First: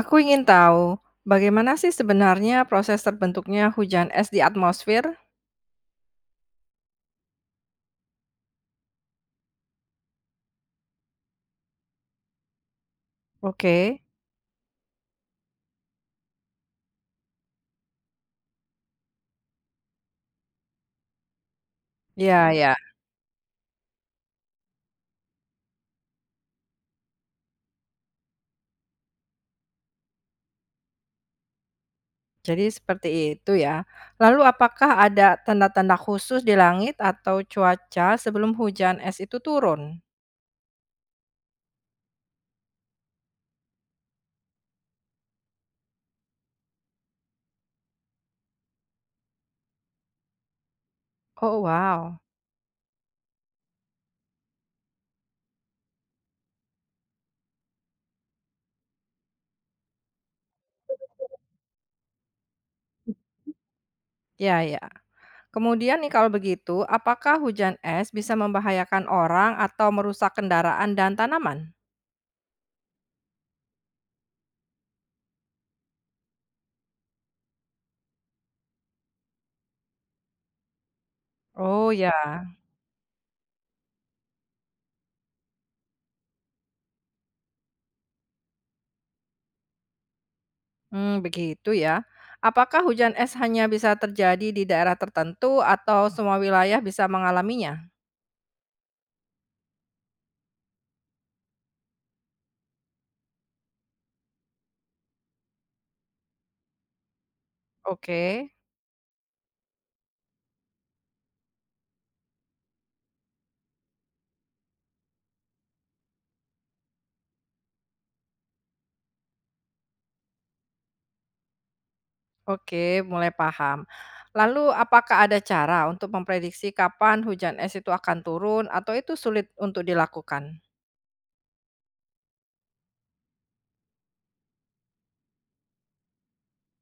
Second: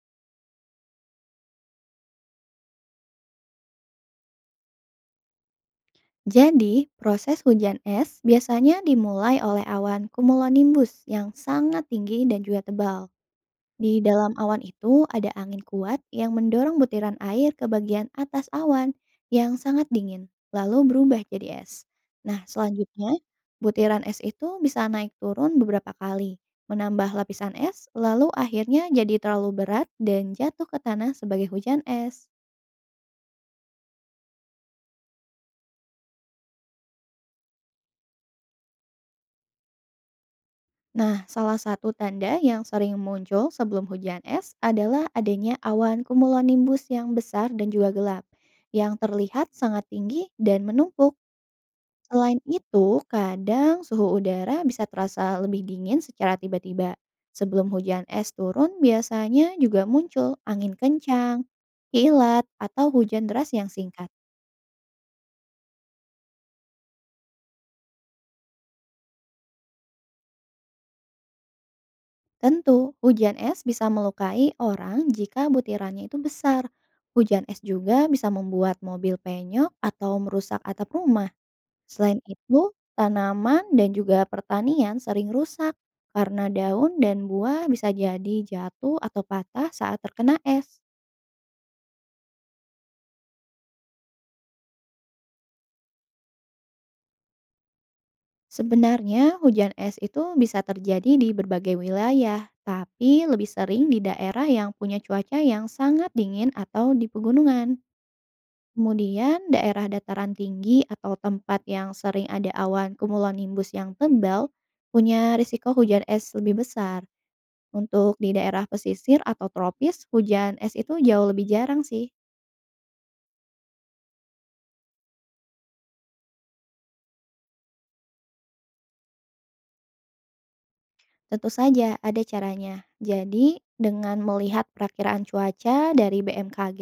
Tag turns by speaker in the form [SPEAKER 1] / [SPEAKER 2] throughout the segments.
[SPEAKER 1] Aku ingin tahu, bagaimana sih sebenarnya proses terbentuknya hujan es di atmosfer?
[SPEAKER 2] Jadi, proses hujan es biasanya dimulai oleh awan cumulonimbus yang sangat tinggi dan juga tebal. Di
[SPEAKER 1] Oke,
[SPEAKER 2] dalam awan itu ada angin kuat yang mendorong butiran air ke bagian atas awan yang sangat dingin, lalu berubah jadi es. Nah,
[SPEAKER 1] ya, ya.
[SPEAKER 2] selanjutnya butiran es itu bisa naik turun beberapa kali, menambah lapisan es, lalu akhirnya jadi terlalu berat dan jatuh ke tanah sebagai hujan es.
[SPEAKER 1] Jadi seperti itu ya. Lalu apakah ada tanda-tanda khusus di langit atau cuaca sebelum hujan es itu turun?
[SPEAKER 2] Nah, salah satu tanda yang sering muncul sebelum hujan es adalah adanya awan cumulonimbus yang besar dan juga gelap, yang terlihat sangat tinggi dan menumpuk.
[SPEAKER 1] Oh wow,
[SPEAKER 2] Selain itu, kadang suhu udara bisa terasa lebih dingin secara tiba-tiba. Sebelum hujan es turun, biasanya juga muncul angin kencang, kilat, atau hujan deras yang singkat.
[SPEAKER 1] ya, ya. Kemudian nih kalau begitu, apakah hujan es bisa membahayakan orang atau merusak kendaraan dan tanaman?
[SPEAKER 2] Tentu, hujan es bisa melukai orang jika butirannya itu besar. Hujan es juga bisa membuat mobil penyok atau merusak atap rumah.
[SPEAKER 1] Oh ya.
[SPEAKER 2] Selain itu, tanaman dan juga pertanian sering rusak karena daun dan buah bisa jadi jatuh atau patah saat terkena es.
[SPEAKER 1] Hmm begitu ya. Apakah hujan es hanya bisa terjadi di daerah tertentu atau semua wilayah bisa mengalaminya?
[SPEAKER 2] Sebenarnya, hujan es itu bisa terjadi di berbagai wilayah, tapi lebih sering di daerah yang punya cuaca yang sangat dingin atau di pegunungan.
[SPEAKER 1] Oke,
[SPEAKER 2] Kemudian daerah dataran tinggi atau tempat yang sering ada awan cumulonimbus yang tebal punya risiko hujan es lebih besar. Untuk di daerah pesisir atau tropis, hujan es itu jauh lebih jarang sih.
[SPEAKER 1] oke, mulai paham. Lalu apakah ada cara untuk memprediksi kapan hujan es itu akan turun atau itu sulit untuk dilakukan?
[SPEAKER 2] Tentu saja ada caranya. Jadi, dengan melihat perakiraan cuaca dari BMKG,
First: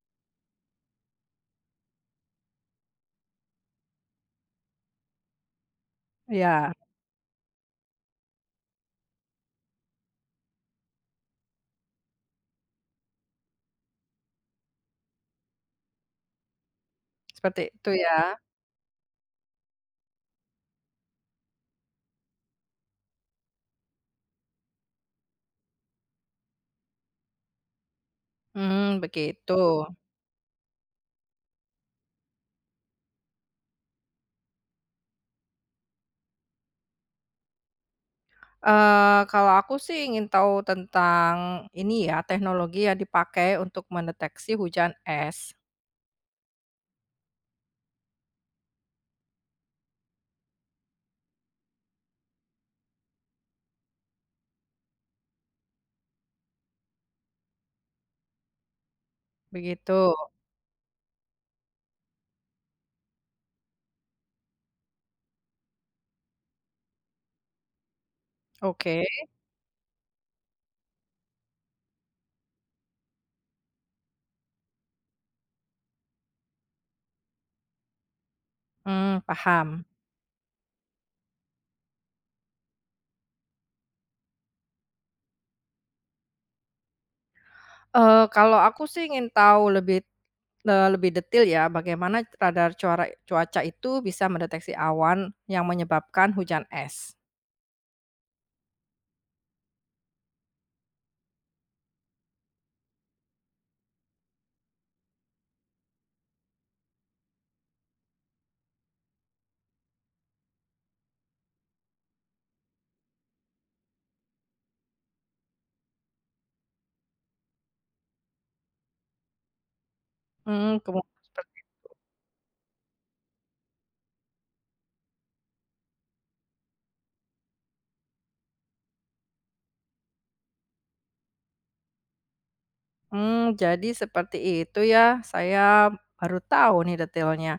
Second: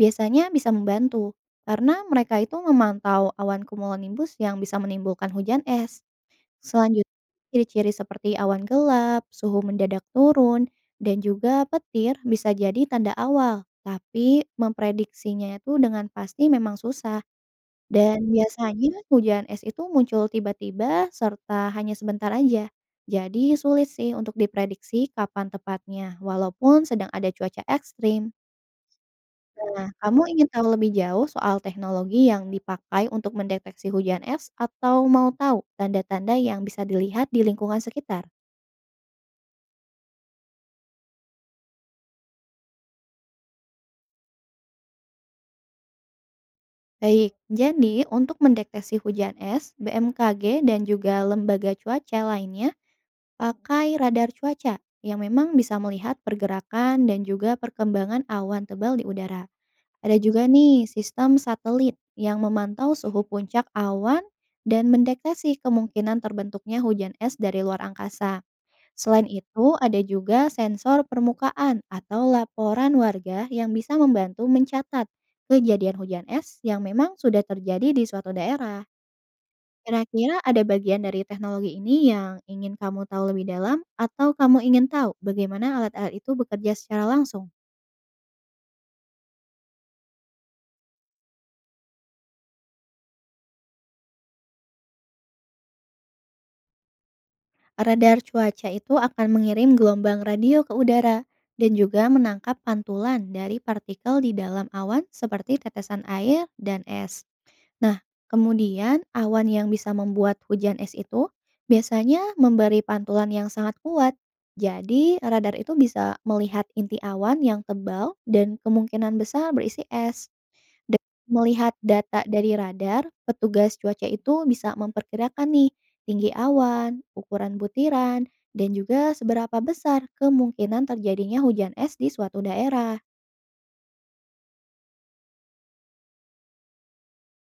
[SPEAKER 2] biasanya bisa membantu. Karena mereka itu memantau awan cumulonimbus yang bisa menimbulkan hujan es.
[SPEAKER 1] Ya,
[SPEAKER 2] Selanjutnya, ciri-ciri seperti awan gelap, suhu mendadak turun, dan juga petir bisa jadi tanda awal. Tapi memprediksinya itu dengan pasti memang susah.
[SPEAKER 1] seperti itu
[SPEAKER 2] Dan
[SPEAKER 1] ya.
[SPEAKER 2] biasanya hujan es itu muncul tiba-tiba serta hanya sebentar aja. Jadi sulit sih untuk diprediksi kapan tepatnya, walaupun sedang ada cuaca ekstrim.
[SPEAKER 1] Hmm begitu.
[SPEAKER 2] Nah, kamu ingin tahu lebih jauh soal teknologi yang dipakai untuk mendeteksi hujan es atau mau tahu tanda-tanda yang bisa dilihat di lingkungan sekitar?
[SPEAKER 1] Kalau aku sih ingin tahu tentang ini ya, teknologi yang dipakai untuk mendeteksi hujan es,
[SPEAKER 2] Baik, jadi untuk mendeteksi hujan es, BMKG dan juga lembaga cuaca lainnya pakai radar cuaca yang memang bisa melihat pergerakan dan juga perkembangan awan tebal di udara.
[SPEAKER 1] begitu.
[SPEAKER 2] Ada juga nih sistem satelit yang memantau suhu puncak awan dan mendeteksi kemungkinan terbentuknya hujan es dari luar angkasa.
[SPEAKER 1] Oke.
[SPEAKER 2] Selain itu, ada juga sensor permukaan atau laporan warga yang bisa membantu mencatat kejadian hujan es yang memang sudah terjadi di suatu daerah.
[SPEAKER 1] Hmm paham.
[SPEAKER 2] Kira-kira ada bagian dari teknologi ini yang ingin kamu tahu lebih dalam atau kamu ingin tahu bagaimana alat-alat itu bekerja secara langsung?
[SPEAKER 1] Kalau aku sih ingin tahu lebih, lebih detail ya bagaimana radar cuaca itu bisa mendeteksi awan yang menyebabkan hujan es.
[SPEAKER 2] Radar cuaca itu akan mengirim gelombang radio ke udara dan juga menangkap pantulan dari partikel di dalam awan seperti tetesan air dan es. Nah, kemudian awan yang bisa membuat hujan es itu biasanya memberi pantulan yang sangat kuat. Jadi, radar itu bisa melihat inti awan yang tebal dan kemungkinan besar berisi es.
[SPEAKER 1] Mmm,
[SPEAKER 2] Dan
[SPEAKER 1] kemu
[SPEAKER 2] melihat data dari radar, petugas cuaca itu bisa memperkirakan nih tinggi awan, ukuran butiran, dan juga seberapa besar kemungkinan terjadinya hujan es di suatu daerah.
[SPEAKER 1] mmm, jadi seperti itu ya, saya baru tahu nih detailnya.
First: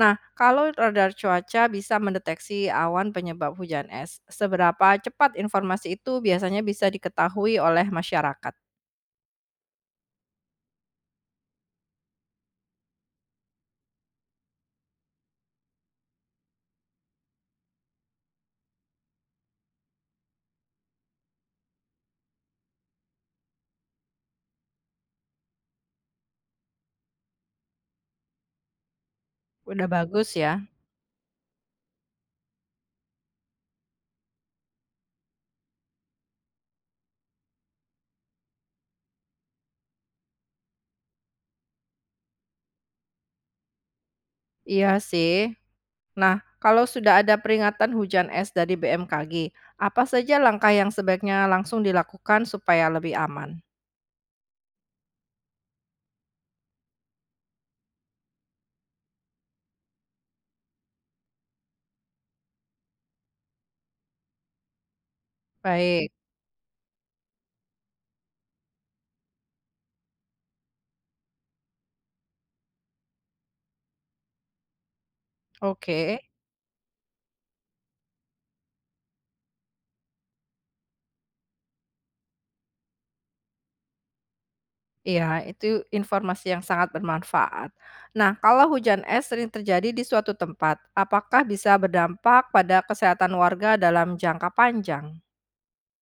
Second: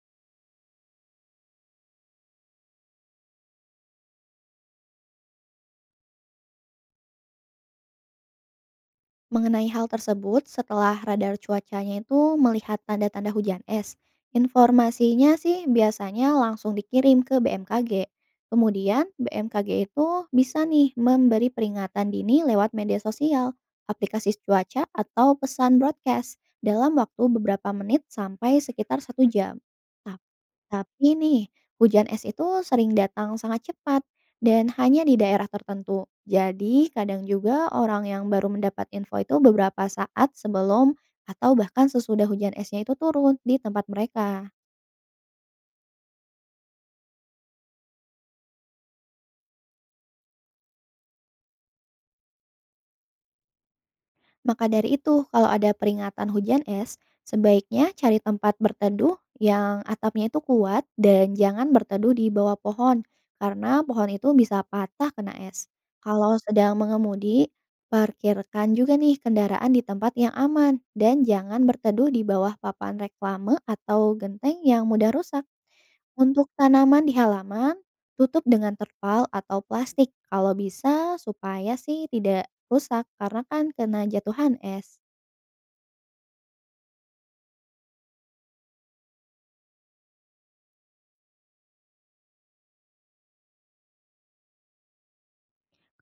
[SPEAKER 1] Nah, kalau radar cuaca bisa mendeteksi awan penyebab hujan es, seberapa cepat informasi itu biasanya bisa diketahui oleh masyarakat?
[SPEAKER 2] Mengenai hal tersebut, setelah radar cuacanya itu melihat tanda-tanda hujan es, informasinya sih biasanya langsung dikirim ke BMKG. Kemudian, BMKG itu bisa nih memberi peringatan dini lewat media sosial, aplikasi cuaca, atau pesan broadcast dalam waktu beberapa menit sampai sekitar 1 jam.
[SPEAKER 1] Udah
[SPEAKER 2] Tap-
[SPEAKER 1] bagus ya.
[SPEAKER 2] Tapi nih, hujan es itu sering datang sangat cepat dan hanya di daerah tertentu. Jadi, kadang juga orang yang baru mendapat info itu beberapa saat sebelum atau bahkan sesudah hujan esnya itu turun di tempat mereka.
[SPEAKER 1] Iya sih. Nah, kalau sudah ada peringatan hujan es dari BMKG, apa saja langkah yang sebaiknya langsung dilakukan supaya lebih aman?
[SPEAKER 2] Maka dari itu, kalau ada peringatan hujan es, sebaiknya cari tempat berteduh yang atapnya itu kuat dan jangan berteduh di bawah pohon, karena pohon itu bisa patah kena es.
[SPEAKER 1] Baik,
[SPEAKER 2] Kalau sedang mengemudi, parkirkan juga nih kendaraan di tempat yang aman dan jangan berteduh di bawah papan reklame atau genteng yang mudah rusak.
[SPEAKER 1] oke.
[SPEAKER 2] Untuk tanaman di halaman, tutup dengan terpal atau plastik kalau bisa supaya sih tidak rusak karena kan kena jatuhan es.
[SPEAKER 1] Iya, itu informasi yang sangat bermanfaat. Nah, kalau hujan es sering terjadi di suatu tempat, apakah bisa berdampak pada kesehatan warga dalam jangka panjang?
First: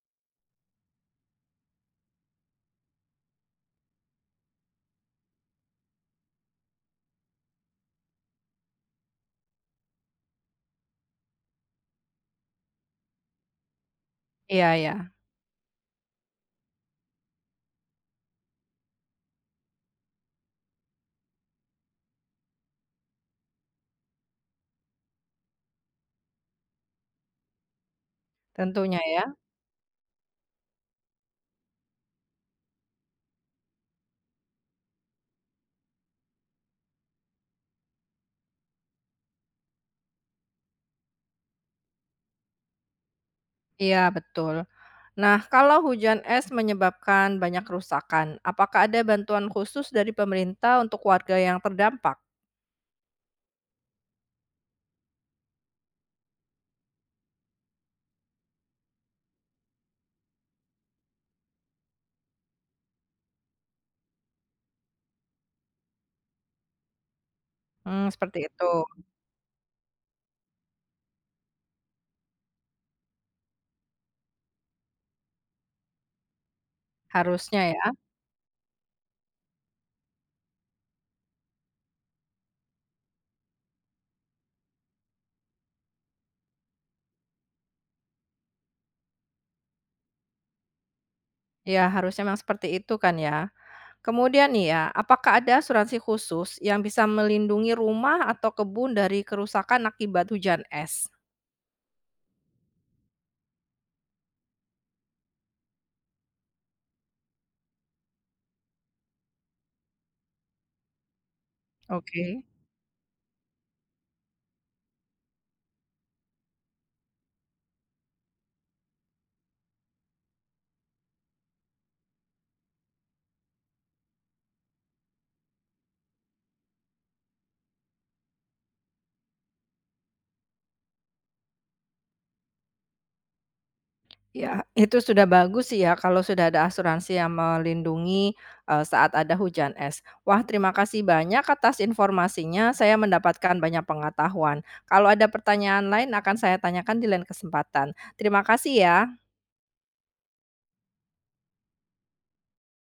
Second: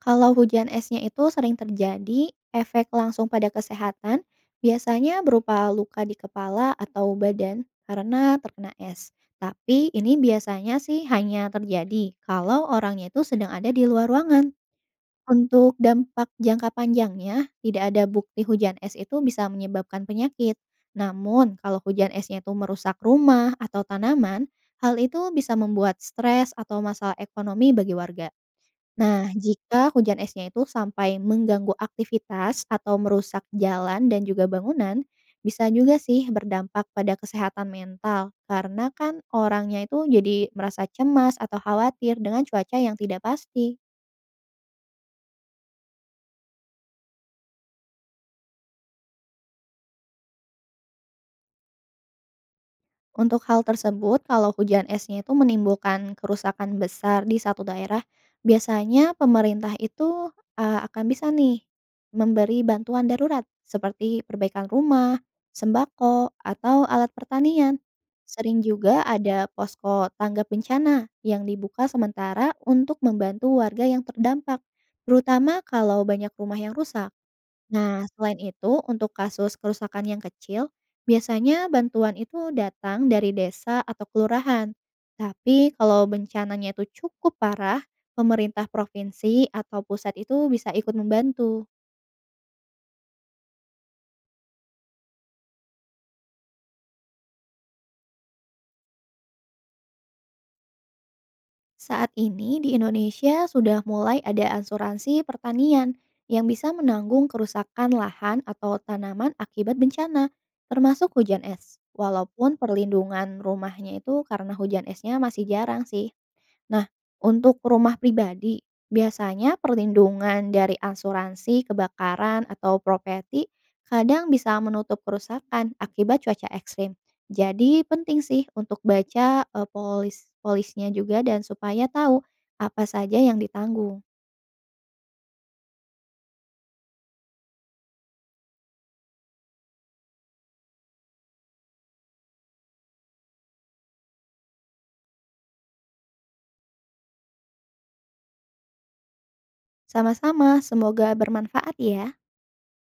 [SPEAKER 2] Kalau hujan esnya itu sering terjadi, efek langsung pada kesehatan biasanya berupa luka di kepala atau badan karena terkena es. Tapi ini biasanya sih hanya terjadi kalau orangnya itu sedang ada di luar ruangan.
[SPEAKER 1] Iya, ya,
[SPEAKER 2] Untuk dampak jangka panjangnya, tidak ada bukti hujan es itu bisa menyebabkan penyakit. Namun, kalau hujan esnya itu merusak rumah atau tanaman, hal itu bisa membuat stres atau masalah ekonomi bagi warga.
[SPEAKER 1] tentunya
[SPEAKER 2] Nah,
[SPEAKER 1] ya.
[SPEAKER 2] jika hujan esnya itu sampai mengganggu aktivitas atau merusak jalan dan juga bangunan, bisa juga sih berdampak pada kesehatan mental karena kan orangnya itu jadi merasa cemas atau khawatir dengan cuaca yang tidak pasti.
[SPEAKER 1] Iya, betul. Nah, kalau hujan es menyebabkan banyak kerusakan, apakah ada bantuan khusus dari pemerintah untuk warga yang terdampak?
[SPEAKER 2] Untuk hal tersebut, kalau hujan esnya itu menimbulkan kerusakan besar di satu daerah, biasanya pemerintah itu akan bisa nih memberi bantuan darurat seperti perbaikan rumah, sembako, atau alat pertanian.
[SPEAKER 1] Mmm, seperti
[SPEAKER 2] Sering
[SPEAKER 1] itu.
[SPEAKER 2] juga ada posko tanggap bencana yang dibuka sementara untuk membantu warga yang terdampak, terutama kalau banyak rumah yang rusak.
[SPEAKER 1] Harusnya ya.
[SPEAKER 2] Nah, selain itu, untuk kasus kerusakan yang kecil, biasanya bantuan itu datang dari desa atau kelurahan. Tapi kalau bencananya itu cukup parah, pemerintah provinsi atau pusat itu bisa ikut membantu.
[SPEAKER 1] Ya harusnya memang seperti itu kan ya. Kemudian nih ya, apakah ada asuransi khusus yang bisa melindungi rumah atau kebun dari kerusakan akibat hujan es?
[SPEAKER 2] Saat ini di Indonesia sudah mulai ada asuransi pertanian yang bisa menanggung kerusakan lahan atau tanaman akibat bencana, termasuk hujan es.
[SPEAKER 1] Oke.
[SPEAKER 2] Walaupun perlindungan rumahnya itu karena hujan esnya masih jarang sih. Nah, untuk rumah pribadi, biasanya perlindungan dari asuransi kebakaran atau properti kadang bisa menutup kerusakan akibat cuaca ekstrim. Jadi penting sih untuk baca polisnya juga dan supaya tahu apa saja yang ditanggung.
[SPEAKER 1] Ya, itu sudah bagus sih ya kalau sudah ada asuransi yang melindungi, saat ada hujan es. Wah, terima kasih banyak atas informasinya, saya mendapatkan banyak pengetahuan. Kalau ada pertanyaan lain akan saya tanyakan di lain kesempatan. Terima kasih ya.
[SPEAKER 2] Sama-sama, semoga bermanfaat ya.